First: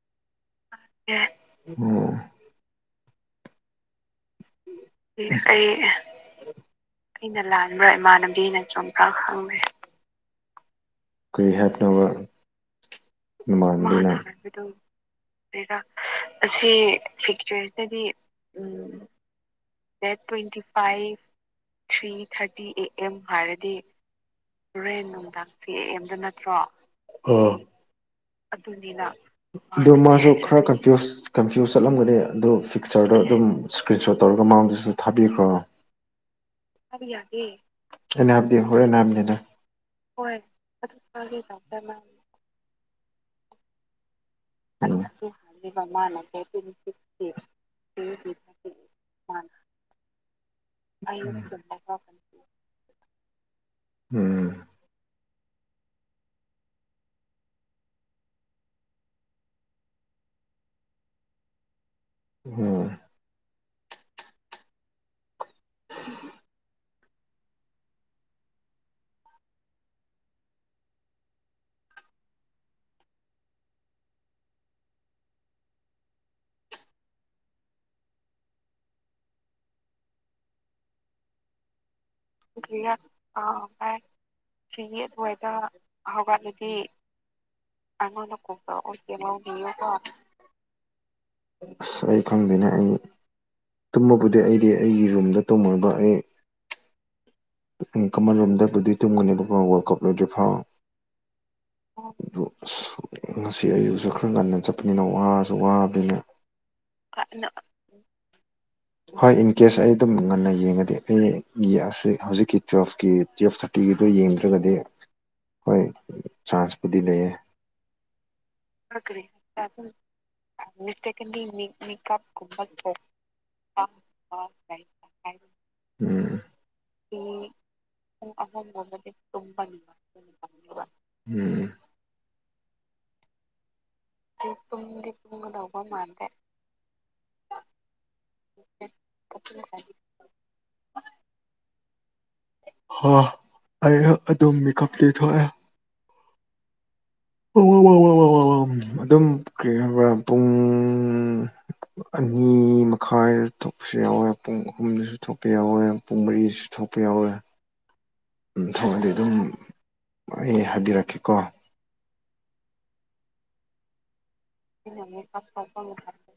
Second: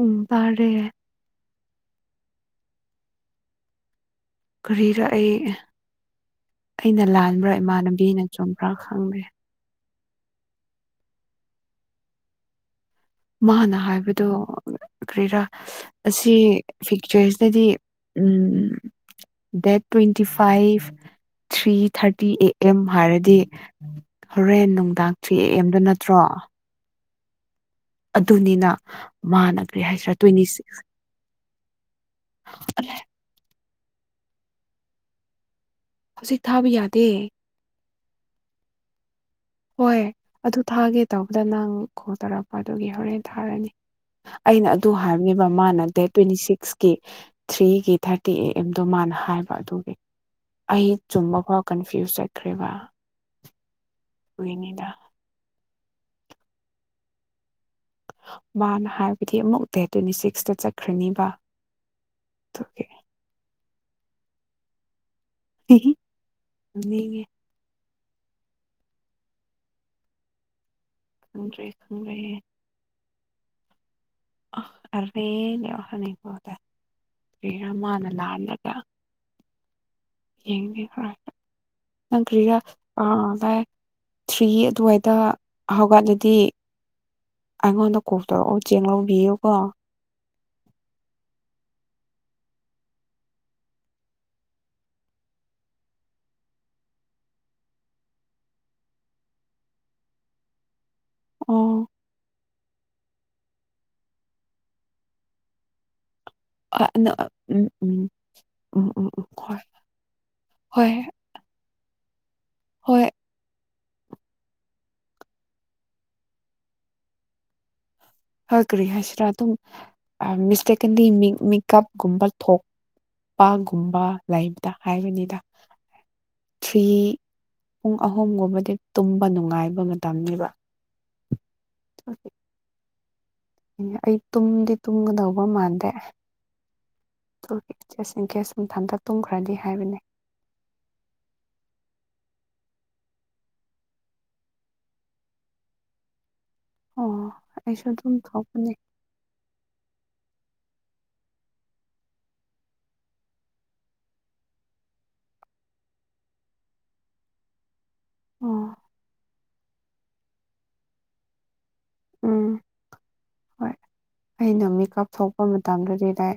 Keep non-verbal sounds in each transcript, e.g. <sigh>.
ꯎꯝ ꯇꯥꯔꯦ ꯎꯝ ꯀ꯭ꯔꯤꯔ ꯑꯩ ꯑꯩꯅ ꯂꯥꯟꯕ꯭ꯔꯥ ꯏꯃꯥꯟꯅꯕꯤꯅ ꯆꯨꯡꯕ꯭ꯔꯥ ꯈꯪꯪꯗꯦ ꯀ꯭ꯔꯤ ꯍꯤꯏꯔꯛ ꯇꯧꯔ ꯃꯥꯅ ꯍꯥꯏꯕꯗꯣ ꯀ꯭ꯔꯤꯔꯥ ꯑꯁꯤ ꯐꯤꯛꯆꯔꯁꯤꯅꯗꯤ um uh date twenty five three thirty A M ꯍꯥꯏꯔꯗꯤ ꯍꯣꯔꯦꯟ ꯅꯨꯡꯗꯥꯡ three A M three A ꯑꯦꯝꯇ ꯅꯠꯇ꯭ꯔꯣ ꯑꯣ ꯑꯗꯨꯅꯤꯅ ꯃꯥꯅ ꯀꯔꯤ ꯑꯗꯨ ꯍꯥꯏꯁꯤꯔꯥ ꯃꯥꯁꯨ ꯇ꯭ꯋꯦꯟꯇꯤ ꯈꯔ ꯁꯤꯛꯁ ꯀꯟꯐ꯭ꯨꯌꯁ ꯀꯟꯐ꯭ꯌꯨꯁ ꯆꯠꯂꯝꯒꯅꯤ ꯑ ꯑꯗꯨ ꯑꯗꯣ ꯑꯗꯨꯝ ꯏꯁꯀ꯭ꯔꯤꯟ ꯁꯣꯠ ꯇꯧꯔꯒ ꯃꯥꯡꯗꯁꯨ ꯊꯥꯕꯤꯈ꯭ꯔꯣ ꯔ ꯍꯧꯖꯤꯛ ꯊꯥꯕ ꯌꯥꯗꯦ ꯑꯦꯅꯥꯝꯗꯤ ꯍꯣꯔꯦꯟ ꯅꯝꯅꯤꯗ ꯍꯣꯏ ꯑꯗꯨ ꯊꯥꯒꯦ ꯇꯧꯕꯗ ꯅꯪ ꯀꯣꯜ ꯇꯧꯔꯛꯄ ꯑꯗꯨꯒꯤ ꯍꯣꯔꯦꯟ ꯊꯥꯔꯅꯤ ꯑꯩꯅ ꯑꯗꯨ ꯍꯥꯏꯕꯅꯦꯕ ꯃꯥꯅ ꯗꯦꯠ ꯇ꯭ꯋꯦꯟꯇꯤ ꯁꯤꯛꯁꯀꯤ ꯊ꯭ꯔꯤꯒꯤ ꯊꯥꯔꯇꯤ ꯑꯦ ꯑꯦꯝꯗꯣ ꯃꯥꯅ ꯅ ꯉꯍꯥꯏꯕ ꯑꯗꯨꯒꯤ ꯑꯩ ꯆꯨꯝꯕ ꯐꯥꯎ ꯀꯟꯐ꯭ꯌꯨꯁ ꯆꯠꯈ꯭ꯔꯦꯕ ꯎꯝ ꯑꯣꯏꯅꯤꯗ ꯃꯥꯅ ꯍꯥꯏꯕꯗꯤ ꯑꯃꯨꯛ ꯗꯦꯠ ꯇ꯭ꯋꯦꯟꯇꯤ ꯁꯤꯛꯁꯇ ꯆꯠꯈ꯭ꯔꯅꯤꯕ ꯑꯗꯨꯒꯤ ꯎꯝ ꯍꯤꯍꯝ ꯅꯣꯛꯅꯤꯡ ꯑ ꯈꯪꯗ꯭ꯔꯦ ꯈꯪꯗ꯭ꯔꯦ <unintelligible> ꯀ ꯃꯥꯅ ꯂꯥꯜꯂꯒ ꯌꯦꯡꯉꯈ꯭ꯔꯣꯒ ꯅꯪ ꯀ꯭ꯔꯤꯔ ꯚꯥꯏ ꯊꯤꯌꯦꯘ ꯑꯗꯨꯋꯥꯏꯗ ꯍꯧꯒꯠꯂꯗꯤ ꯑꯩꯉꯣꯟꯗ ꯀꯣꯜ ꯇꯧꯔꯛꯑꯣ ꯆꯦꯡ ꯂꯧꯕꯤꯌꯨꯀꯣ ꯁ ꯑꯩꯈꯗꯅ ꯑꯩ ꯇꯨꯝꯃꯕꯨꯗꯤ ꯑꯩꯗꯤ ꯑꯩꯒꯤ ꯔꯨꯝꯗ ꯇꯨꯝꯃꯕ ꯑꯩ ꯄꯨꯛꯅꯤꯡ ꯀꯃꯜꯔꯣꯝꯗꯕꯨꯗꯤ ꯇꯨꯝꯒꯅꯤꯕꯀꯣ ꯋꯥꯔꯜ ꯀꯞ ꯂꯣꯏꯗ꯭ꯔꯤ ꯐꯥꯎ ꯑꯣ <unintelligible> ꯉꯁꯤ ꯑꯌꯨꯛꯁꯨ ꯈꯔ ꯉꯟꯅ ꯆꯠꯄꯅꯤꯅ ꯋꯥꯁꯨ ꯋꯥꯕꯅꯤꯅ ꯎꯝ ꯎꯝ ꯎꯝ ꯎꯝ ꯎꯝ ꯍꯣꯏ ꯏꯟ ꯀꯦꯁ ꯑꯩ ꯑꯗꯨꯝ ꯉꯟꯅ ꯍꯣꯏ ꯌꯦꯡꯉꯒꯣ ꯑꯩ ꯍꯧꯖꯤꯛꯀꯤ ꯍꯣꯏ ꯇꯨꯋꯦꯞꯀꯤ ꯇꯨꯋꯦꯞ ꯇꯤꯚꯗꯣ ꯌꯦꯡꯗ꯭ꯔꯒꯗꯤ ꯍꯣꯏ ꯆꯥꯟꯁꯄꯨꯗꯤ ꯂꯩꯌꯦ ꯍꯥ ꯈ꯭ꯔꯤ ꯍꯥꯏꯁꯤꯔ ꯑꯗꯨꯝ ꯃꯤꯁꯇꯦꯛꯀꯟꯗꯤ ꯃꯤꯀꯞꯒꯨꯝꯕ ꯊꯣꯛ ꯄꯥꯒꯨꯝꯕ ꯂꯩꯕꯗ ꯍꯥꯏꯕꯅꯤꯗ ꯎꯝ ꯊ꯭ꯔꯤ ꯄꯨꯡ ꯑꯍꯨꯝꯒꯨꯝꯕꯗꯤ ꯇꯨꯝꯕ ꯅꯨꯡꯉꯥꯏꯕ ꯃꯇꯝꯅꯤꯕ ꯎꯝ ꯑꯩ ꯇꯨꯝꯗꯤ ꯇꯨꯝꯒꯗꯧꯕ ꯃꯥꯟꯗꯦ ꯇꯦꯁꯤꯡ ꯀꯦꯁꯨꯝꯊꯟꯇ ꯇꯨꯝꯈ꯭ꯔꯗꯤ ꯍꯥꯏꯕꯅꯤ ꯍ ꯑꯩ ꯑꯗꯨꯡ ꯃꯀꯞꯇꯤ ꯊꯣꯛꯑꯦ ꯑꯣ ꯑꯩꯁꯨ ꯑꯗꯨꯝ ꯊꯣꯛꯄꯅꯦ ꯑꯗꯨꯝ ꯀꯩ ꯍꯥꯏꯕ ꯄꯨꯡ ꯑꯅꯤ ꯃꯈꯥꯏꯗ ꯊꯣꯛꯄꯁꯨ ꯌꯥꯎꯋꯦ ꯄꯨꯡ ꯑꯍꯨꯝꯗꯁꯨ ꯊꯣꯛꯄ ꯌꯥꯎꯋꯦ ꯄꯨꯡ ꯃꯔꯤꯁꯨ ꯊꯣꯛꯄ ꯌꯥꯎꯋꯦ ꯎꯝ ꯑꯣ ꯊꯝꯑꯗꯤ ꯑꯗꯨꯝ ꯑꯩ ꯍꯥꯏꯕꯤꯔꯛꯀꯦꯀꯣ ꯎꯝ ꯍꯣꯏ ꯑꯩꯅ ꯃꯤꯀꯞ ꯊꯣꯛꯄ ꯃꯇꯝꯗꯗꯤ ꯂꯥꯛ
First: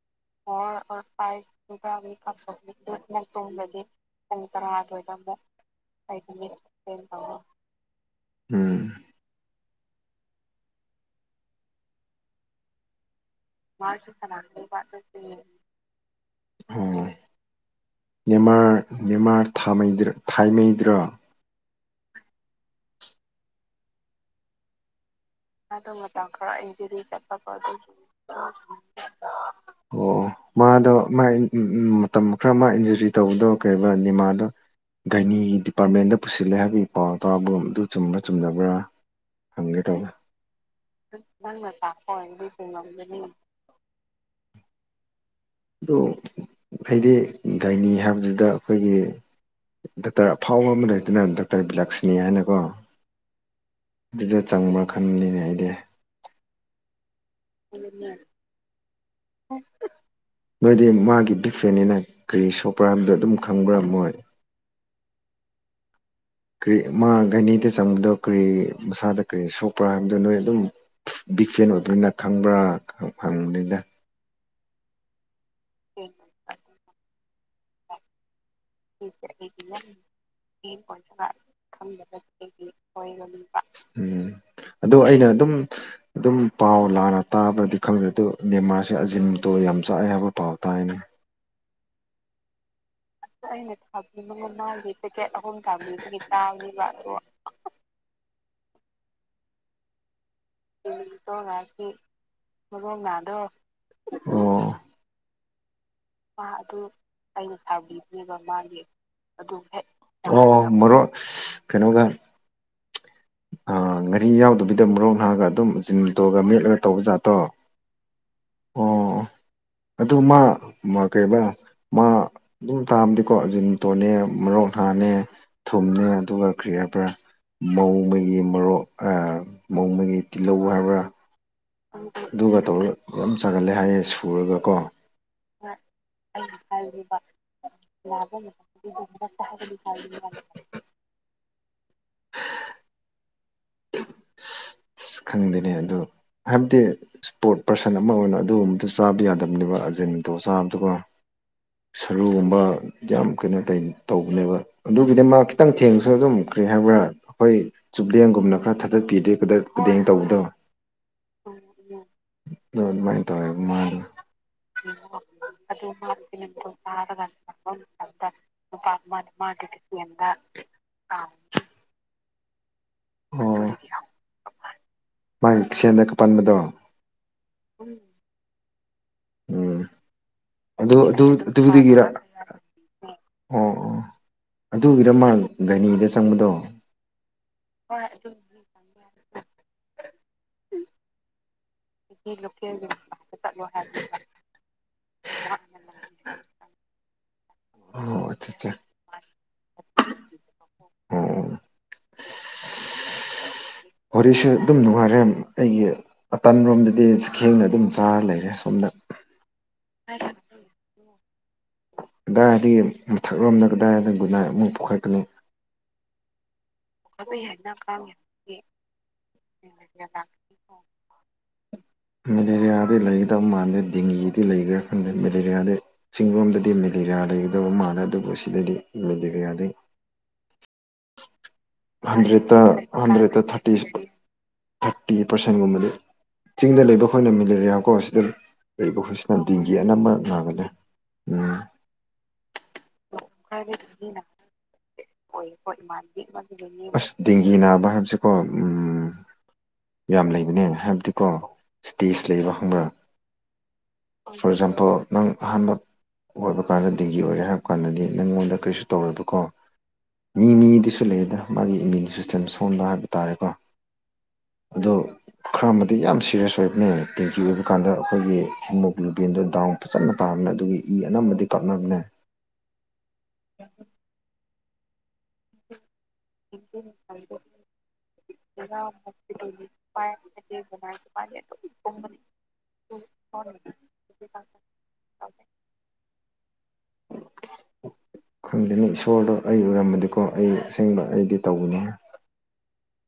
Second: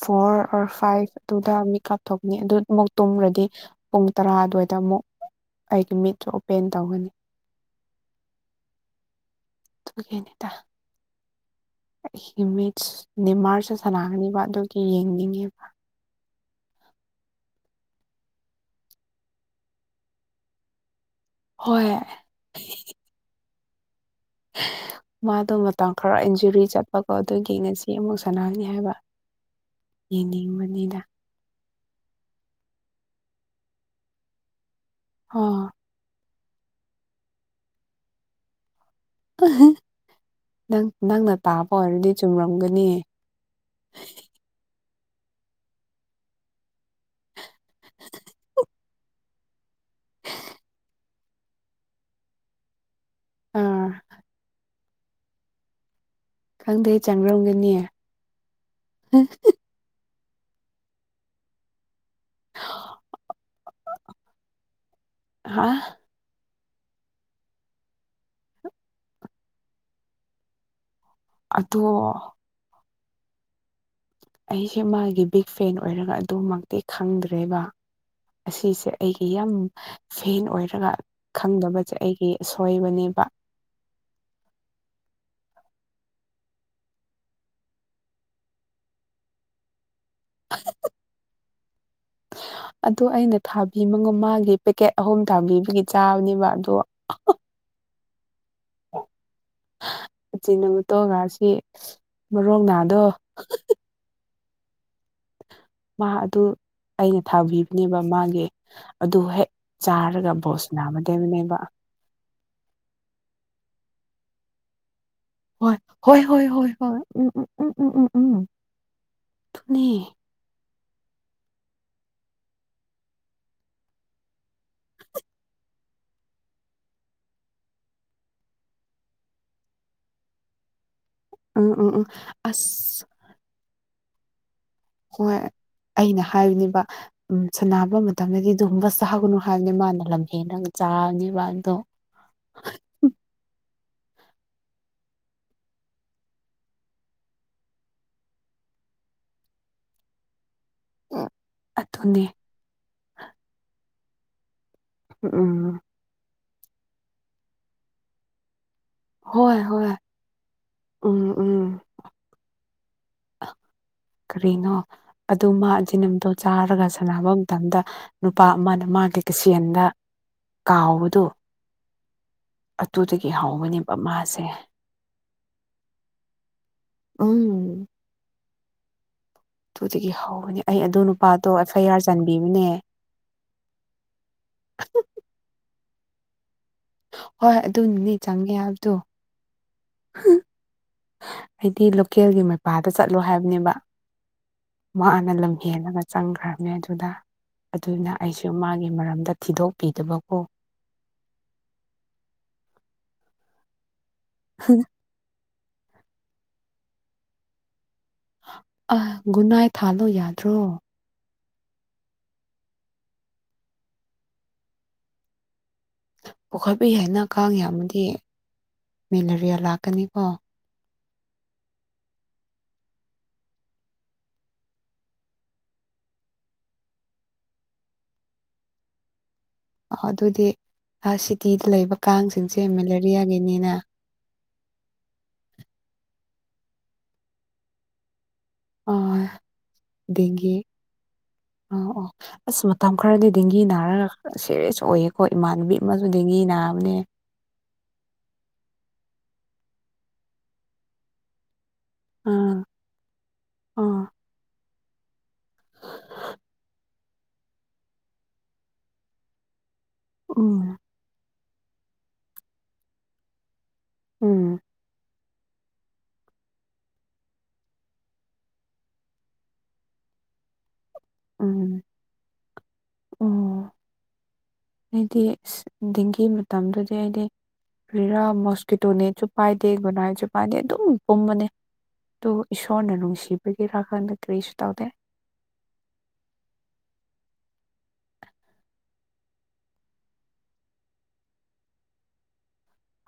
ꯐꯣꯔ ꯑꯣꯔ ꯐꯥꯏꯚ ꯑꯗꯨꯗ ꯃꯤꯀꯞ ꯊꯣꯛꯅꯤ ꯑꯗꯨꯃꯨꯛ ꯇꯨꯝꯔꯗꯤ ꯄꯨꯡ ꯇꯔꯥ ꯑꯗꯨꯋꯥꯏ <unintelligible> ꯑꯩꯒꯤ ꯃꯤꯠꯇꯨ ꯑꯣꯄꯦꯟ ꯇꯧꯒꯅꯤ ꯎꯝ ꯑꯗꯨꯒꯤꯅꯦꯗ ꯃꯤꯠꯁ ꯅꯦꯃꯥꯔꯁꯨ ꯁꯥꯟꯅꯒꯅꯤꯕ ꯑꯗꯨꯒꯤ ꯌꯦꯡꯅꯤꯡꯉꯦꯕ ꯑꯣ ꯅꯦꯃꯥꯔ ꯅꯦꯃꯥꯔ ꯊꯥꯃꯩ ꯊꯥꯏꯃꯩꯗꯨꯔꯥ ꯍꯣꯏ <inaudible> ꯃꯥꯗꯣ ꯃꯇꯝ ꯈꯔ ꯏꯟꯖꯨꯔꯤ ꯆꯠꯄꯀꯣ ꯑꯗꯨꯒꯤ ꯉꯁꯤ ꯑꯃꯨꯛ ꯁꯥꯟꯅꯍꯟꯅꯤ ꯍꯥꯏꯕ ꯑꯣ ꯃꯥꯗꯣ ꯌꯦꯡꯅꯤꯡꯕꯅꯤꯗ ꯃꯥꯏ ꯃꯇꯝ ꯈ꯭ꯔ ꯃ ꯏꯟꯖꯨꯔꯤ ꯇꯧꯕꯗꯣ ꯀꯩꯕ ꯅꯦꯃꯥꯔꯗꯣ ꯒꯥꯏꯅꯤ ꯑꯣ ꯗꯤꯄꯥꯔꯃꯦꯟ ꯗ ꯄꯨꯁꯤꯜꯂꯦ ꯍꯥꯏꯕꯤ ꯄꯥꯎ ꯇꯥꯕꯒꯨꯝ ꯗꯨ ꯆꯨꯝꯕ꯭ꯔ ꯆꯨꯝꯗꯕ꯭ꯔ ꯍꯪꯒꯦ ꯇꯧꯅꯦ ꯅꯪ ꯅꯪꯅ ꯇꯥꯕ ꯑꯣꯏꯔꯗꯤ ꯆꯨꯝꯔꯝꯒꯅꯤ ꯑꯗꯨ ꯑꯩꯗꯤ ꯒꯥꯏꯅꯤ ꯍꯥꯏꯕꯗꯨꯗ ꯑꯩꯈꯣꯏꯒꯤ ꯗꯛꯇꯔ ꯑꯐꯥꯎꯕ ꯑꯃ ꯂꯩꯗꯅ ꯗꯛꯇꯔ ꯕꯤꯂꯥꯁꯤꯅꯤ ꯍꯥꯏꯅꯀꯣ ꯑꯥ ꯈꯟꯂꯤꯅꯦ ꯑꯩꯗꯤ ꯈꯪꯗꯦ ꯆꯪꯔꯝꯒꯅꯤ ꯅꯣꯏꯗꯤ ꯃꯥꯒꯤ ꯕꯤꯛ ꯐꯦꯟꯅꯤꯅ ꯀꯔꯤ ꯁꯣꯛꯄ꯭ꯔ ꯍꯥꯏꯕꯗꯣ ꯑꯗꯨꯝ ꯈꯪꯕ꯭ꯔ ꯃꯣꯏ ꯍꯥꯥ ꯀ꯬ꯔꯤ ꯃꯥ ꯒꯥꯏꯅꯤꯗ ꯆꯪꯕꯗꯣ ꯀꯔꯤ ꯃꯁꯥꯗ ꯀꯔꯤ ꯁꯣꯛꯄ꯭ꯔ ꯍꯥꯏꯕꯗꯣ ꯅꯣꯏ ꯑꯗꯨꯝ ꯕꯤꯛ ꯐꯦꯟ ꯑꯗꯣ ꯑꯣꯏꯕꯅꯤꯅ ꯈꯪꯕ꯭ꯔ ꯍꯪꯕꯅꯤꯗ ꯑꯩꯁꯦ ꯃꯥꯒꯤ ꯕꯤꯛ ꯐꯦꯟ ꯑꯣꯏꯔꯒ ꯑꯗꯨꯃꯛꯇꯤ ꯈꯪꯗ꯭ꯔꯦꯕ ꯑꯁꯤꯁꯦ ꯑꯩꯒꯤ ꯌꯥꯝ ꯐꯦꯟ ꯑꯣꯏꯔꯒ ꯈꯪꯗꯕꯁꯦ ꯑꯩꯒꯤ ꯑꯁꯣꯏꯕꯅꯦꯕ ꯎꯝ ꯑꯗꯨ ꯑꯩꯅ ꯑꯗꯨꯝ ꯑꯗꯨꯝ ꯄꯥꯎ ꯂꯥꯟꯅ ꯇꯥꯕ꯭ꯔꯗꯤ ꯈꯪꯗ꯭ꯔꯦ ꯑꯗꯨ ꯅꯦꯃꯥꯔꯁꯦ ꯑꯖꯤꯃꯤꯇꯣ ꯌꯥꯝ ꯆꯥꯏ ꯍꯥꯏꯕ ꯄꯥꯎ ꯇꯥꯏꯅꯦ ꯑꯗꯣ ꯑꯩꯅ ꯊꯥꯕꯤꯕꯉꯣ ꯃꯥꯒꯤ ꯄꯦꯛꯀꯦꯠ ꯑꯍꯨꯝ ꯊꯥꯕꯤꯕꯒꯤ ꯆꯥꯕꯅꯦꯕ ꯑꯗꯣ ꯑꯖꯤꯅꯃꯣꯇꯣꯒꯁꯤ ꯃꯔꯣꯜꯒꯗꯣ <inaudible> ꯑꯣ <inaudible> ꯃꯥ ꯑꯗꯨ ꯑꯩꯅ ꯊꯥꯕꯤꯕꯅꯦꯕ ꯃꯥꯒꯤ ꯑꯗꯨ ꯍꯦꯛ ꯆꯥꯔꯒ ꯕꯣꯜ ꯁꯥꯅ ꯔꯣ ꯀꯩꯅꯣꯒ ꯑꯥ ꯉꯥꯔꯤ ꯌꯥꯎꯗꯕꯤꯗ ꯃꯣꯔꯣꯛ ꯉꯥꯒ ꯑꯗꯨꯝ ꯍꯣꯏ ꯍꯣꯏ ꯖꯤꯟꯃꯣꯇꯣꯒ ꯍꯣꯏ ꯍꯣꯏ ꯃꯦꯠꯂꯒ ꯍꯣꯏ ꯇꯧꯕ ꯎꯝ ꯖꯥꯠꯇꯣ ꯎꯝ ꯎꯝ ꯎꯝ ꯎꯝ ꯎꯝ ꯑꯣ ꯑꯗꯨꯅꯦ ꯑꯗꯨ ꯃꯥ ꯀꯩꯔꯤꯕ ꯃꯥ ꯑꯗꯨꯝ ꯆꯥꯕꯅꯤꯀꯣ ꯑꯖꯤꯟꯃꯣꯇꯣꯅꯦ ꯃꯣꯔꯣꯛ ꯍꯥꯥꯅꯦ ꯊꯨꯝꯅꯦ ꯑꯗꯨꯒ ꯀ꯭ꯔꯤ ꯍꯥꯏꯕꯔ ꯃꯧ ꯃꯣꯏꯒꯤ ꯃꯔꯣꯛ ꯑ ꯃꯣꯡꯕꯒꯤ ꯇꯤꯜꯍꯧ ꯍꯥꯏꯕ꯭ꯔ ꯎꯝ ꯎꯝ ꯎꯝ ꯑꯁ ꯑꯗꯨꯒ ꯇꯧꯔꯒ ꯌꯥꯝ ꯆꯥꯒꯜꯂꯦ ꯍꯥꯏꯌꯦ ꯁꯨꯔꯒ ꯀꯣ ꯍꯣꯏ ꯑꯩꯅ ꯍꯥꯏꯕꯅꯦꯕ ꯎꯝ ꯁꯥꯟꯅꯕ ꯃꯇꯝꯗꯗꯤ ꯑꯗꯨꯒꯨꯝꯕ ꯆꯥꯒꯅꯨ ꯍꯥꯏꯕꯅꯦ ꯃꯥꯅ ꯂꯝ ꯍꯦꯟꯔꯒ ꯇꯔꯅꯦꯕ ꯑꯗꯣ <inaudible> ꯈꯪꯗꯦꯅꯦ ꯑꯗꯣ ꯍꯥꯏꯕꯗꯤ ꯁ꯭ꯄꯣꯔꯠ ꯄꯥꯔꯁꯟ ꯑꯃ ꯑꯣꯏꯅ ꯑꯗꯨꯒꯨꯝꯕꯗꯨ ꯆꯥꯕ ꯌꯥꯗꯕꯅꯦꯕ ꯑꯔꯖꯦꯟꯃꯣꯇꯣ ꯆꯥꯕ ꯑꯗꯨꯒ ꯑꯗꯨꯅꯦ ꯁꯥꯔꯨꯒꯨꯝꯕ ꯌꯥꯝ ꯀꯩꯅꯣ ꯇꯧ ꯇꯧꯕꯅꯦꯕ ꯑꯗꯨꯒꯤꯗꯤ ꯃꯥ ꯈꯤꯇꯪ ꯎꯝ ꯊꯦꯡꯁꯨ ꯑꯗꯨꯝ ꯀ꯭ꯔꯤ ꯍꯥꯏꯕ꯭ꯔ ꯑꯩꯈꯣꯏ ꯆꯨꯞꯂꯦꯟꯒꯨꯝꯅ ꯈꯔ ꯊꯝ ꯄꯤꯗꯦ ꯈꯨꯗ ꯍꯣꯏ ꯍꯣꯏ ꯈꯨꯗꯦꯡ ꯇꯧꯕꯗꯣ ꯑꯗꯣ ꯑꯗꯨꯃꯥꯏꯅ <unintelligible> ꯇꯧꯋꯦꯕ ꯃꯥꯗꯣ ꯀ꯭ꯔꯤꯅꯣ ꯑꯗꯨ ꯃꯥ ꯑꯖꯤꯅꯃꯣꯇꯣ ꯆꯥꯔꯒ ꯁꯥꯟꯅꯕ ꯃꯇꯝꯗ ꯅꯨꯄꯥ ꯑꯃꯅ ꯃꯥꯒꯤ ꯀꯤꯁꯦꯟꯗ ꯀꯥꯎꯕꯗꯣ <unintelligible> ꯑꯗꯨꯗꯒꯤ ꯑꯣ ꯍꯥꯎꯕꯅꯦꯕ ꯃꯥꯁꯦ ꯃꯥꯒꯤ ꯈꯨꯁꯦꯟꯗ ꯄꯟꯕꯗꯣ ꯎꯝ ꯎꯝ ꯑꯗꯨꯗꯒꯤ ꯍꯧꯕꯅꯦ ꯑꯩ ꯑꯗꯨ ꯅꯨꯄꯥꯗꯣ ꯑꯦꯐ ꯑꯥꯏ ꯑꯥꯔ ꯆꯥꯟꯕꯤꯕꯅꯦ ꯑꯣ ꯑꯣ ꯑꯗꯨꯒꯤꯔ ꯃꯥ ꯒꯥꯏꯅꯤꯗ ꯆꯪꯕꯗꯣ ꯍꯣꯏ ꯑꯗꯨꯅꯅꯦ ꯆꯪꯉꯦ ꯍꯥꯏꯕꯗꯣ <inaudible> ꯑꯩꯗꯤ ꯂꯣꯀꯦꯜꯒꯤ ꯃꯩꯄꯥꯗ ꯆꯠꯂꯣ ꯍꯥꯏꯕꯅꯦꯕ ꯃꯍꯥꯛꯅ ꯂꯝꯍꯦꯜꯂꯒ ꯆꯪꯈ꯭ꯔꯝꯅꯦ ꯑꯗꯨꯗ ꯑꯗꯨꯅ ꯑꯣ ꯑꯩꯁꯨ ꯑꯠꯆꯥ ꯑꯠꯆꯥ ꯃꯥꯒꯤ ꯃꯔꯝꯗ ꯊꯤꯗꯣꯛꯄꯤꯗꯕꯀꯣ <inaudible> ꯋꯥꯔꯤꯁꯨ ꯑꯗꯨꯝ ꯅꯨꯡꯉꯥꯏꯔꯦ ꯑꯩꯒꯤ ꯑꯇꯟꯔꯣꯝꯗꯗꯤ ꯁ꯭ꯈꯦꯡꯅ ꯑꯗꯨꯝ ꯆꯥꯔ ꯂꯩꯔꯦ ꯁꯣꯝꯗ ꯑ ꯒꯨꯅꯥꯏ ꯊꯥꯜꯂꯣ ꯌꯥꯗ꯭ꯔꯣ ꯀꯗꯥꯏꯗꯒꯤ ꯃꯊꯛꯂꯣꯝꯗ ꯀꯗꯥꯏꯗ ꯒꯨꯅꯥꯏ ꯑꯃꯨꯛ ꯄꯨꯈꯠꯀꯅꯤ ꯄꯣꯛꯈꯠꯄ ꯌꯥꯏꯅ ꯀꯥꯡ ꯌꯥꯝꯃꯗꯤ ꯃꯦꯂꯔꯤꯌꯥ ꯂꯥꯛꯀꯅꯤꯀꯣ <inaudible> ꯃꯦꯂꯦꯔꯤꯌꯥꯗꯤ ꯂꯩꯒꯗꯕ ꯃꯥꯟꯗꯦ ꯗꯦꯡꯒꯤꯗꯤ ꯂꯩꯈꯕ꯭ꯔꯥ ꯈꯪꯗꯦ ꯃꯦꯂꯦꯔꯤꯌꯥꯗꯤ ꯆꯤꯡꯔꯣꯝꯗꯗꯤ ꯃꯦꯂꯦꯔꯤꯌꯥ ꯂꯩꯒꯗꯕ ꯃꯥꯜꯂꯦ ꯑꯗꯨꯕꯨ ꯁꯤꯗꯗꯤ ꯃꯦꯂꯦꯔꯤꯌꯥ ꯑ ꯑꯗꯨꯗꯤ ꯁꯤꯇꯤꯗ ꯂꯩꯕ ꯍꯟꯗ꯭ꯔꯦꯠꯇ ꯀꯥꯡꯁꯤꯡꯁꯦ ꯍꯟꯗ꯭ꯔꯦꯠꯇ ꯊꯥꯔꯇꯤ ꯃꯦꯂꯦꯔꯤꯌꯥꯒꯤꯅꯤꯅꯦ ꯊꯥꯔꯇꯤ ꯄꯥꯔꯁꯦꯟꯒꯨꯝꯕꯗꯤ ꯆꯤꯡꯗ ꯂꯩꯕ ꯑꯩꯈꯣꯏꯅ ꯃꯦꯂꯦꯔꯤꯌꯥꯀꯣ ꯁꯤꯗ ꯂꯩ ꯑꯩꯈꯣꯏꯁꯤꯗ ꯗꯤꯡꯒꯤ ꯑꯅꯝꯕ ꯗꯦꯡꯒꯤ ꯅꯥꯒꯜꯂꯦ ꯎꯝ ꯑꯣ ꯑꯣ ꯑꯁ ꯃꯇꯝ ꯈꯔꯗꯤ ꯗꯦꯡꯒꯤ ꯅꯥꯔꯒ ꯁꯦꯔꯤꯁ ꯑꯣꯏꯌꯦꯀꯣ ꯏꯃꯥꯟꯅꯕꯤ ꯑꯃꯁꯨ ꯗꯦꯡꯒꯤꯅ ꯑꯁ ꯗꯦꯡꯒꯤ ꯅꯥꯕ ꯍꯥꯏꯕꯁꯤꯀꯣ ꯎꯝ ꯌꯥꯝ ꯂꯩꯕꯅꯦ ꯍꯥꯏꯕꯗꯤꯀꯣ ꯏꯁꯇꯦꯖ ꯂꯩꯕ ꯑꯥ ꯈꯪꯕ꯭ꯔꯥ ꯑꯥ ꯐꯣꯔ ꯑꯦꯛꯖꯥꯝꯄꯜ ꯅꯪ ꯑꯍꯥꯟꯕ ꯑꯣꯏꯕ ꯀꯥꯟꯗ ꯗꯦꯡꯒꯤ ꯑꯣꯏꯔꯦ ꯍꯥꯏꯕ ꯀꯥꯟꯗꯗꯤ ꯅꯪꯉꯣꯟꯗ ꯀꯩꯁꯨ ꯇꯧꯔꯣꯏꯕꯀꯣ ꯃꯤ ꯎꯝ ꯃꯤꯗꯁꯨ ꯂꯩꯌꯦꯗ ꯃꯥꯒꯤ ꯏꯃ꯭ꯌꯨꯟ ꯁꯤꯁꯇꯦꯝ ꯁꯣꯟꯕ ꯍꯥꯏꯕ ꯇꯥꯔꯦꯀꯣ ꯎꯝ ꯑꯗꯣ ꯈ꯭ꯔ ꯑꯃꯗꯤ ꯌꯥꯝ ꯁꯤꯔꯤꯌꯁ ꯑꯣꯏꯕꯅꯦ ꯗꯦꯡꯒꯤ ꯑꯣꯏꯕ ꯀꯥꯟꯗ ꯑꯩꯈꯣꯏꯒꯤ ꯍꯤꯃꯣꯒ꯭ꯂꯨꯕꯤꯟꯗꯣ ꯗꯥꯎꯟ ꯐꯖꯅ ꯇꯥꯕꯅꯦ ꯑꯗꯨꯒꯤ ꯏ ꯑꯅꯝꯕꯗꯤ ꯎꯝ ꯀꯞꯅꯕꯅꯦ ꯑꯣ ꯑꯩꯗꯤ ꯗꯦꯡꯒꯤ ꯃꯇꯝꯗꯨꯗꯤ ꯑꯩꯗꯤ ꯀ꯭ꯔꯤꯔꯥ ꯃꯣꯁꯀꯤꯇꯣ ꯅꯦꯠꯁꯨ ꯄꯥꯏꯗꯦ ꯒꯨꯅꯥꯁꯨ ꯄꯥꯏꯗꯦ ꯑꯗꯨꯝ ꯄꯨꯝꯕꯅꯦ ꯑꯗꯨ ꯁꯣꯟꯅ ꯅꯨꯡꯁꯤꯕꯒꯤ ꯔꯒꯗ ꯀ꯭ꯔꯤꯁꯨ ꯇꯥꯎꯗꯦ <inaudible> <unintelligible> ꯈꯪꯗꯅꯤ ꯏꯁꯣꯔꯗꯣ ꯑꯩ ꯎꯔꯝꯕꯗꯤꯀꯣ ꯑꯩ ꯑꯁꯦꯡꯕ ꯑꯩꯗꯤ ꯇꯧꯒꯅꯤ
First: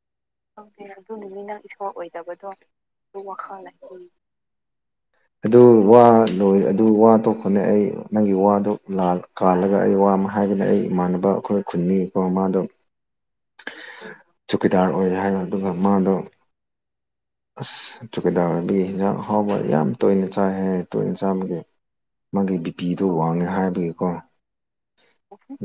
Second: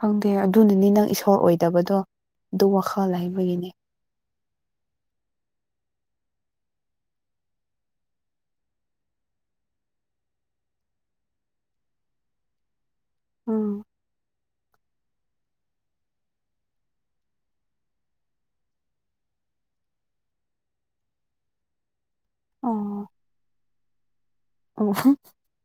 ꯈꯪꯗꯦ ꯑꯗꯨꯅꯅꯤ ꯅꯪ ꯏꯁꯣꯔ ꯑꯣꯏꯗꯕꯗꯣ ꯑꯗꯨ ꯋꯥꯈꯜ ꯂꯩꯕꯒꯤꯅꯤ ꯑꯗꯣ ꯋꯥ ꯂꯣꯏ ꯑꯗꯨ ꯋꯥ ꯇꯣꯛꯄꯅꯦ ꯑꯩ ꯅꯪꯒꯤ ꯋꯥꯗꯣ ꯀꯥꯜꯂꯒ ꯑꯩ ꯋꯥ ꯑꯃ ꯍꯥꯏꯒꯅꯦ ꯑꯩ ꯏꯃꯥꯟꯅꯕ ꯑꯈꯣꯏ ꯈꯨꯟꯃꯤꯀꯣ ꯃꯥꯗꯣ ꯎꯝ ꯆꯧꯀꯤꯗꯥꯔ ꯑꯣꯏ ꯍꯥꯏꯔꯣ ꯑꯗꯨꯒ ꯃꯥꯗꯣ ꯑꯁ ꯆꯨꯀꯦꯗꯥꯔꯕꯤ ꯍꯤꯟꯖꯥꯡ ꯍꯥꯎꯕ ꯌꯥꯝ ꯇꯣꯏꯅ ꯆꯥꯏꯍꯦ ꯇꯣꯏꯅ ꯆꯥꯕꯒꯦ ꯃꯥꯒꯤ ꯕꯤꯄꯤꯗꯣ ꯑꯣ ꯋꯥꯡꯉꯦ ꯍꯥꯏꯕꯒꯤꯀꯣ ꯑꯣ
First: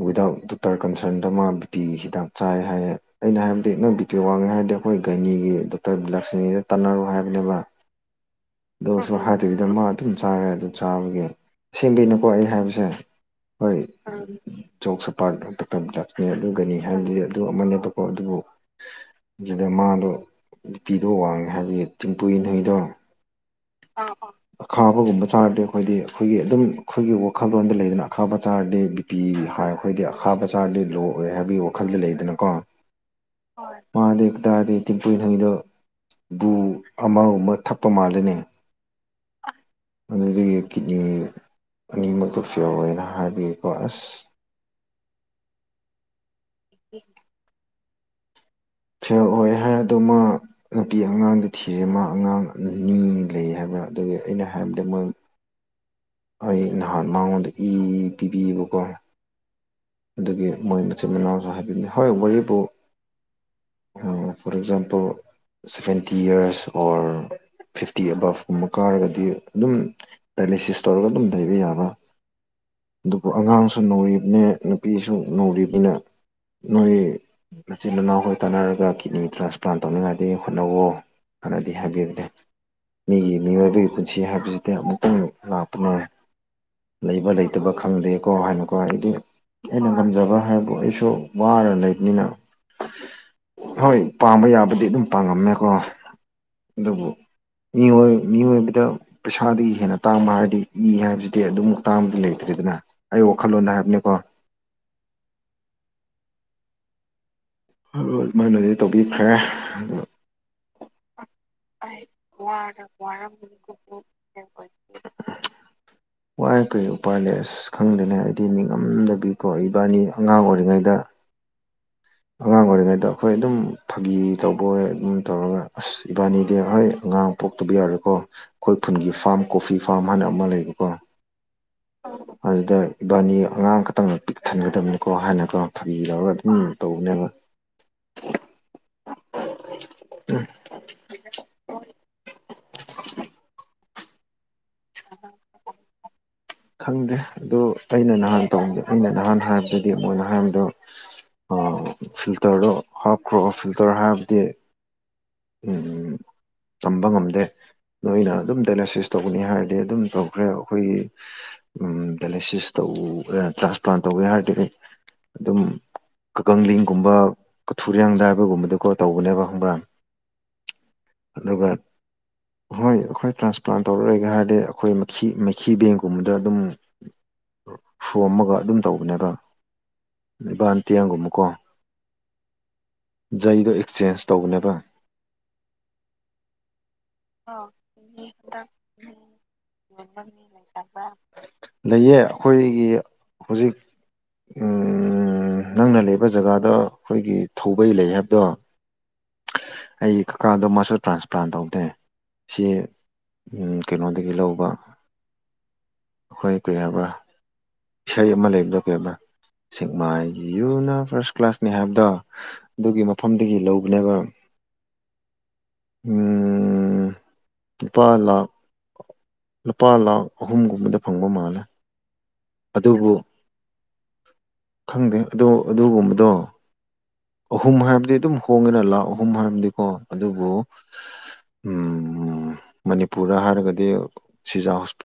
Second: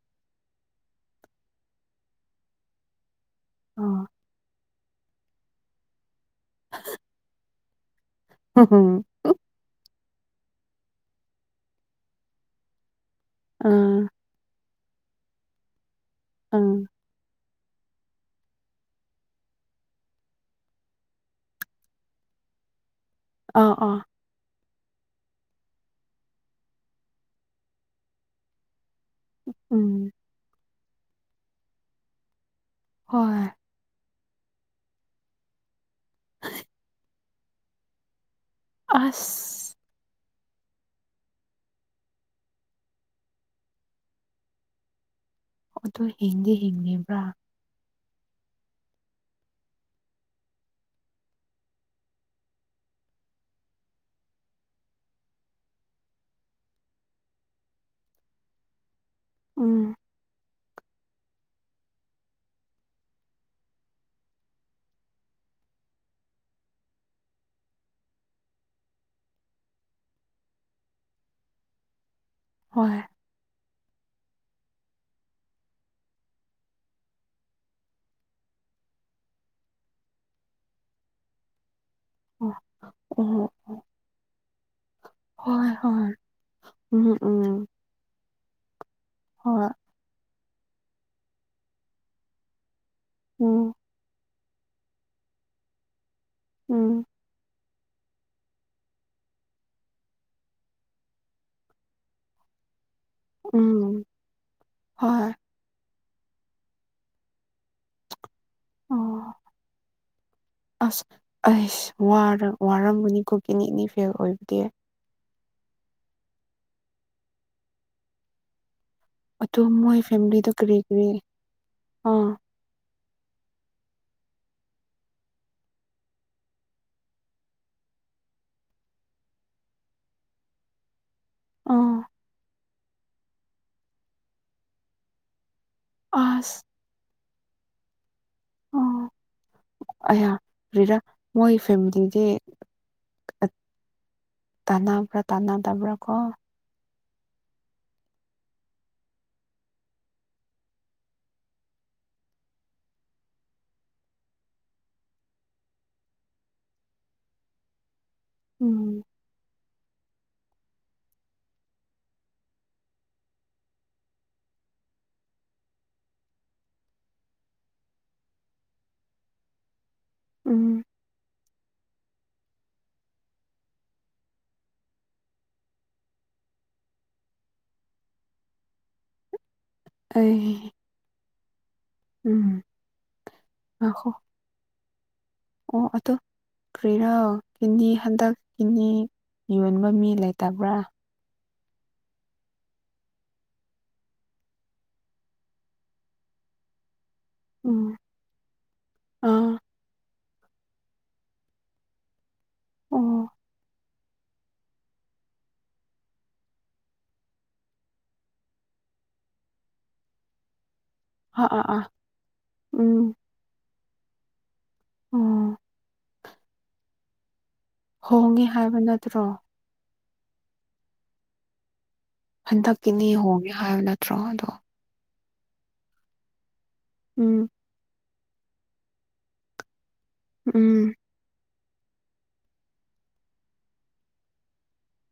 ꯋꯤꯗꯥꯎꯠ ꯗꯣꯛꯇꯔ ꯀꯟꯁꯔꯟꯗ ꯑꯃ ꯕꯤꯄꯤꯒꯤ ꯍꯤꯗꯥꯛ ꯆꯥꯏ ꯍꯥꯏꯌꯦ ꯑꯩꯅ ꯍꯥꯏꯕꯗꯤ ꯅꯪ ꯕꯤꯄꯤ ꯋꯥꯡꯉꯦ ꯍꯥꯏꯔꯗꯤ ꯑꯩꯈꯣꯏ ꯒꯥꯏꯅꯤꯒꯤ ꯗꯣꯛꯇꯔ ꯕꯤ ꯂꯥꯁꯤꯅꯤꯗ ꯇꯥꯟꯅꯔꯨ ꯍꯥꯏꯕꯅꯦꯕ ꯎꯝ ꯑꯗꯨꯁꯨ ꯍꯥꯏꯗꯕꯤꯗ ꯃꯥ ꯑꯗꯨꯝ ꯆꯥꯔꯦ ꯑꯗꯨ ꯆꯥꯕꯒꯤꯁꯦꯡ ꯑꯩꯅ ꯍꯥꯏꯕꯁꯦ ꯑꯥ ꯌꯣꯡ ꯁꯄꯥꯔꯇ ꯕꯣꯟꯇꯇꯣꯝ ꯑꯗꯨꯝꯒꯅꯤ ꯎꯝ ꯍꯥꯏꯕꯗꯤ ꯑꯗꯨ ꯑꯃꯅꯦꯕꯀꯣ ꯑꯗꯣ ꯑꯗꯨꯗ ꯃꯥꯗꯣ ꯅꯨꯄꯤꯗꯣ ꯋꯥꯡꯉꯦ ꯍꯥꯏꯕꯒꯤ ꯇꯝꯄꯨꯏ ꯏꯟꯅꯩꯗꯣ ꯑꯥ ꯑꯥ ꯑꯈꯥꯕꯒꯨꯝꯕ ꯆꯥꯔꯗꯤ ꯑꯩꯈꯣꯏꯗꯤ ꯑꯩꯈꯣꯏꯒꯤ ꯑꯗꯨꯝ ꯑꯩꯈꯣꯏꯒꯤ ꯋꯥꯈꯜꯂꯣꯟꯗ ꯂꯩꯗꯅ ꯑꯈꯥꯕ ꯆꯥꯔꯗꯤ ꯄꯤ ꯍꯥꯏ ꯎꯝ ꯍꯥꯏꯗꯤ ꯑꯈꯥꯕꯆꯥꯥꯔꯗꯤ ꯂꯣ ꯑꯣꯏ ꯍꯥꯏꯕꯒꯤ ꯋꯥꯈꯜꯗ ꯂꯩꯗꯅꯀꯣ ꯍꯣꯏ ꯃꯥꯗꯦ ꯇꯗꯦ ꯇꯤꯟꯄꯨꯏꯅ ꯍꯪꯉꯤꯗꯣ ꯕꯨ ꯑꯃꯒꯨꯝꯕ ꯊꯛꯄ ꯃꯥꯜꯂꯦꯅꯦ ꯑꯁ ꯑꯗꯨꯗꯒꯤ ꯀꯤꯠꯅꯤ ꯑꯅꯤꯃꯛꯇꯣ ꯐꯦꯜ ꯑꯣꯏꯌꯦꯅ ꯍꯥꯏꯕꯒꯤꯀꯣ ꯑꯁ ꯑꯗꯨ ꯍꯤꯡꯗꯤ ꯍꯤꯡꯉꯤꯕ꯭ꯔꯥ ꯐꯦꯜ ꯑꯣꯏ ꯍꯥꯏ ꯑꯗꯣ ꯃꯥ ꯅꯨꯄꯤ ꯑꯉꯥꯡꯗꯤ ꯊꯤꯔꯦ ꯃꯥ ꯑꯉꯥꯡ ꯑꯅꯤ ꯂꯩ ꯍꯥꯏꯕ ꯑꯗꯨꯒꯤ ꯑꯩꯅ ꯍꯥꯏꯕꯗꯤ ꯃꯣꯏ ꯑꯩ ꯅꯍꯥꯟ ꯃꯉꯣꯟꯗ ꯏ ꯄꯤꯕꯤꯌꯦꯕꯀꯣ ꯎꯝ ꯑꯗꯨꯒꯤ ꯃꯣꯏ ꯃꯆꯤꯟ ꯃꯅꯥꯎꯁꯨ ꯍꯥꯏꯕꯤꯅꯤ ꯍꯣꯏ ꯋꯥꯔꯤꯕꯨ for example seventy years or fifty ꯑꯕꯥꯞꯀꯨꯝꯕ ꯀꯥꯔꯒꯗꯤ ꯑꯗꯨꯝ ꯗꯥꯏꯂꯦꯁꯤꯁ ꯇꯧꯔꯒ ꯑꯗꯨꯝ ꯂꯩꯕ ꯌꯥꯕ ꯍꯣꯏ ꯑꯗꯨꯕꯨ ꯑꯉꯥꯡꯁꯨ ꯅꯧꯔꯤꯕꯅꯦ ꯅꯨꯄꯤꯁꯨ ꯅꯧꯔꯤꯕꯅꯦ ꯅꯣꯏ ꯃꯆꯤꯜ ꯃꯅꯥꯎꯈꯣꯏ ꯇꯥꯟꯅꯔꯒ ꯀꯤꯠꯅꯤ ꯇ꯭ꯔꯥꯟꯁꯄ꯭ꯂꯥꯟ ꯇꯧꯅꯤꯡꯉꯥꯏꯗꯤ ꯍꯣꯠꯅꯧꯋꯣ ꯍꯥꯟꯅꯗꯤ ꯍꯥꯏꯕꯤꯕꯅꯦ ꯑꯣ ꯃꯤꯒꯤ ꯑꯣ ꯃꯤꯑꯣꯏꯕꯒꯤ ꯄꯨꯟꯁꯤ ꯍꯥꯏꯕꯁꯤꯗꯤ ꯑꯃꯨꯛ ꯇꯪ ꯍꯣꯏ ꯂꯥꯛꯄꯅꯦ ꯍꯣꯏ ꯎꯝ ꯂꯩꯕ ꯎꯝ ꯂꯩꯇꯕ ꯈꯪꯗꯦ ꯀꯣ ꯍꯥꯏꯅꯀꯣ ꯍꯥꯏꯗꯤ ꯍꯣꯏ ꯑꯩꯅ ꯉꯝꯖꯕ ꯍꯥꯏꯕꯕꯨ ꯑꯩꯁꯨ ꯋꯥꯔ ꯂꯩꯕꯅꯤꯅ ꯎꯝ ꯍꯣꯏ ꯄꯥꯝꯕ ꯌꯥꯕꯗꯤ ꯑꯗꯨꯝ ꯄꯥꯡꯉꯝꯃꯦꯀꯣ ꯎꯝ ꯑꯗꯨꯕꯨ ꯃꯤꯑꯣꯏ ꯃꯤꯑꯣꯏꯕꯗ ꯄꯩꯁꯥꯗꯒꯤ ꯍꯦꯟꯅ ꯇꯥꯡꯕ ꯍꯥꯏꯔꯗꯤ ꯏ ꯍꯥꯏꯕꯁꯤꯗꯤ ꯑꯗꯨꯝ ꯇꯥꯡꯕꯗꯤ ꯂꯩꯇ꯭ꯔꯦ ꯅ ꯑꯩ ꯎꯝ ꯋꯥꯈꯜꯂꯣꯟꯗ ꯍꯥꯏꯕꯅꯤꯀꯣ ꯍꯣꯏ ꯍꯥ ꯑꯗꯨꯃꯥꯏꯅꯗꯤ ꯑꯣ ꯇꯧꯕꯤꯈ꯭ꯔꯦ ꯑꯁ ꯑꯩꯁ ꯋꯥꯔ ꯋꯥꯔꯝꯒꯅꯤꯀꯣ ꯀꯤꯠꯅꯤꯑꯅꯤ ꯐꯦꯜ ꯑꯣꯏꯕꯗꯤ ꯋꯥꯏ ꯀꯔꯤ ꯎꯄꯥꯏ ꯂꯩ ꯑꯁ ꯈꯪꯗꯅꯦ ꯍꯥꯏꯗꯤ ꯅꯤꯡ ꯉꯝꯗꯕꯤꯀꯣ ꯑꯗꯨ ꯃꯣꯏ ꯏꯕꯥꯅꯤ ꯑꯉꯥꯡ ꯐꯦꯃꯤꯂꯤꯗꯣ ꯀꯔꯤ ꯑꯣꯏꯔꯤꯉꯩꯗ ꯀꯔꯤ ꯑꯥ ꯑꯉꯥꯡ ꯑꯣꯏꯔꯤꯉꯩꯗ ꯑꯩꯈꯣꯏ ꯑꯗꯨꯝ ꯐꯥꯒꯤ ꯇꯧꯕꯣꯏ ꯑꯗꯨꯝ ꯇꯧꯔꯒ ꯑꯁ ꯏꯕꯥꯅꯤꯗꯤ ꯍꯣꯏ ꯑꯉꯥꯡ ꯄꯣꯛꯇꯕ ꯌꯥꯔꯣꯏꯀꯣ ꯑꯩꯈꯣꯏ ꯈꯨꯟꯒꯤ ꯐꯥꯝ ꯀꯣꯐꯤ ꯐꯥꯔꯝ ꯍꯥꯏꯅ ꯑꯃ ꯂꯩꯕꯀꯣ ꯑꯥ ꯑꯗꯨꯗ ꯏꯕꯥꯅꯤ ꯑꯉꯥꯡ ꯈꯛꯇꯪ ꯄꯤꯛ ꯊꯟꯒꯗꯕꯅꯤꯀꯣ ꯍꯥꯏꯅꯀꯣ ꯐꯒꯤ ꯇꯧꯔꯒ ꯑꯗꯨꯝ ꯑꯁ ꯇꯧꯕꯅꯦꯕ ꯑꯥ <inaudible> ꯑꯌꯥ ꯔꯤꯔ ꯃꯣꯏ ꯐꯦꯃꯤꯂꯤꯗꯤ ꯇꯅꯥꯕ꯭ꯔꯥ ꯇꯥꯅꯗꯕ꯭ꯔꯥ ꯀꯣ ꯈꯪꯗꯦ ꯑꯗꯨ ꯑꯩꯅ ꯅꯍꯥꯟ ꯇꯧꯗꯦ ꯑꯩꯅ ꯅꯍꯥꯟ ꯍꯥꯏꯕꯗꯗꯤ ꯃꯣꯏꯅ ꯍꯥꯏꯕꯗꯣ ꯑꯥ ꯐꯤꯜꯇ꯭ꯔꯗꯣ ꯍꯥꯞꯈ꯭ꯔꯣ ꯐꯤꯜꯇ꯭ꯔ ꯍꯞꯇꯦ ꯎꯝ ꯎꯝ ꯇꯝꯕ ꯉꯝꯗꯦ ꯅꯣꯏꯅ ꯑꯗꯨꯝ ꯎꯝ ꯗꯥꯏꯂꯦꯁꯤꯁ ꯇꯧꯒꯅꯤ ꯍꯥꯏꯔꯗꯤ ꯑꯗꯨꯝ ꯇꯧꯈ꯭ꯔꯦ ꯑꯩꯈꯣꯏꯒꯤ ꯎꯝ ꯗꯥꯏꯂꯥꯏꯁꯤꯁ ꯇꯧ ꯇ꯭ꯔꯥꯟꯁꯄ꯭ꯂꯥꯟ ꯇꯧꯋꯦ ꯍꯥꯏꯔꯗꯤ ꯑꯗꯨꯝ ꯀꯀꯪꯂꯤꯡꯒꯨꯝꯕ ꯀꯊꯨꯔꯦꯡꯗ ꯍꯥꯏꯕꯒꯨꯝꯕꯗꯀꯣ ꯇꯧꯕꯅꯦꯕ ꯈꯪꯕ꯭ꯔꯥ ꯎꯝ ꯑꯗꯨꯒ ꯍꯣꯏ ꯑꯩꯈꯣꯏ ꯇ꯭ꯔꯥꯟꯁꯄ꯭ꯂꯥꯟ ꯇꯧꯔꯔꯣꯏꯒꯦ ꯍꯥꯏꯔꯗꯤ ꯑꯩꯈꯣꯏ ꯃꯊꯤ ꯃꯩꯍꯤ ꯕꯦꯡ ꯒꯨꯝꯕꯗ ꯑꯗꯨꯝ ꯁꯣꯝꯃꯒ ꯑꯗꯨꯝ ꯇꯧꯕꯅꯦꯕ ꯑꯩ ꯕꯥꯟ ꯇꯤꯌꯥꯡ ꯒꯨꯝꯕꯀꯣ ꯎꯝ ꯖꯩꯗꯣ ꯉꯥꯏꯈꯣ ꯑꯦꯛꯆꯦꯟꯁ ꯇꯧꯕꯅꯦꯕ ꯑꯣ ꯑꯗꯣ ꯀꯔꯤꯔꯣ ꯀꯤꯗꯅꯤ ꯈꯟꯗꯛ ꯀꯤꯗꯅꯤ ꯌꯣꯟꯕ ꯃꯤ ꯂꯩꯇꯕ꯭ꯔꯥ ꯂꯩꯌꯦ ꯑꯩꯈꯣꯏꯒꯤ ꯍꯧꯖꯤꯛ ꯎꯝ ꯅꯪꯅ ꯂꯩꯕ ꯖꯒꯥꯗꯣ ꯑꯩꯈꯣꯏꯒꯤ ꯎꯝ ꯊꯧꯕꯩ ꯂꯩ ꯍꯥꯏꯕꯗꯣ ꯑꯥ ꯑꯩ ꯀꯀꯥꯗꯣ ꯃꯁꯨ ꯇ꯭ꯔꯥꯟꯁꯄ꯭ꯂꯥꯟ ꯇꯧꯗꯦ ꯁꯤ ꯑꯣ ꯎꯝ ꯀꯩꯅꯣꯗꯒꯤ ꯂꯧꯕ ꯑꯩꯈꯣꯏ ꯀꯔꯤ ꯍꯥꯏꯕ꯭ꯔ ꯏꯁꯩ ꯑꯃ ꯂꯩꯕꯗꯣ ꯀꯩꯕ ꯁꯦꯛꯃꯥꯏꯒꯤ ꯌꯨꯅ ꯐꯥꯔꯁ ꯑꯥ ꯑꯥ ꯀ꯭ꯂꯥꯁꯅꯦ ꯑꯥ ꯍꯥꯏꯕꯗꯣ ꯑꯗꯨꯒꯤ ꯎꯝ ꯃꯐꯝꯗꯒꯤ ꯂꯧꯕꯅꯦꯕ ꯑꯣ ꯎꯝ ꯂꯨꯄꯥ ꯂꯥꯛ ꯍꯣꯡꯉꯦ ꯍꯥꯏꯕ ꯅꯠꯇ꯭ꯔꯣ ꯂꯨꯄꯥ ꯂꯥꯛ ꯑꯍꯨꯝꯒꯨꯝꯕꯗ ꯐꯪꯕ ꯃꯥꯜꯂꯦ ꯍꯟꯗꯛꯀꯤ ꯅꯤ ꯑꯗꯨꯕꯨ ꯍꯣꯡꯉꯦ ꯍꯥꯏꯕ ꯅꯠꯇ꯭ꯔꯣ ꯑꯗꯣ ꯈꯪꯗꯦ ꯑꯗꯣ ꯑꯗꯨꯒꯨꯝꯕꯗꯣ ꯎꯝ ꯑꯍꯨꯝ ꯍꯥꯏꯕꯗꯤ ꯑꯗꯨꯝ ꯍꯣꯡꯉꯦꯅ ꯂꯥꯛ ꯑꯍꯨꯝ ꯍꯥꯏꯔꯕꯗꯤꯀꯣ ꯑꯗꯨꯕꯨ ꯎꯝ ꯎꯝ ꯃꯅꯤꯄꯨꯔꯗ ꯍꯥꯏꯔꯒꯗꯤ ꯁꯤꯖꯥ ꯍꯣꯁꯄꯤ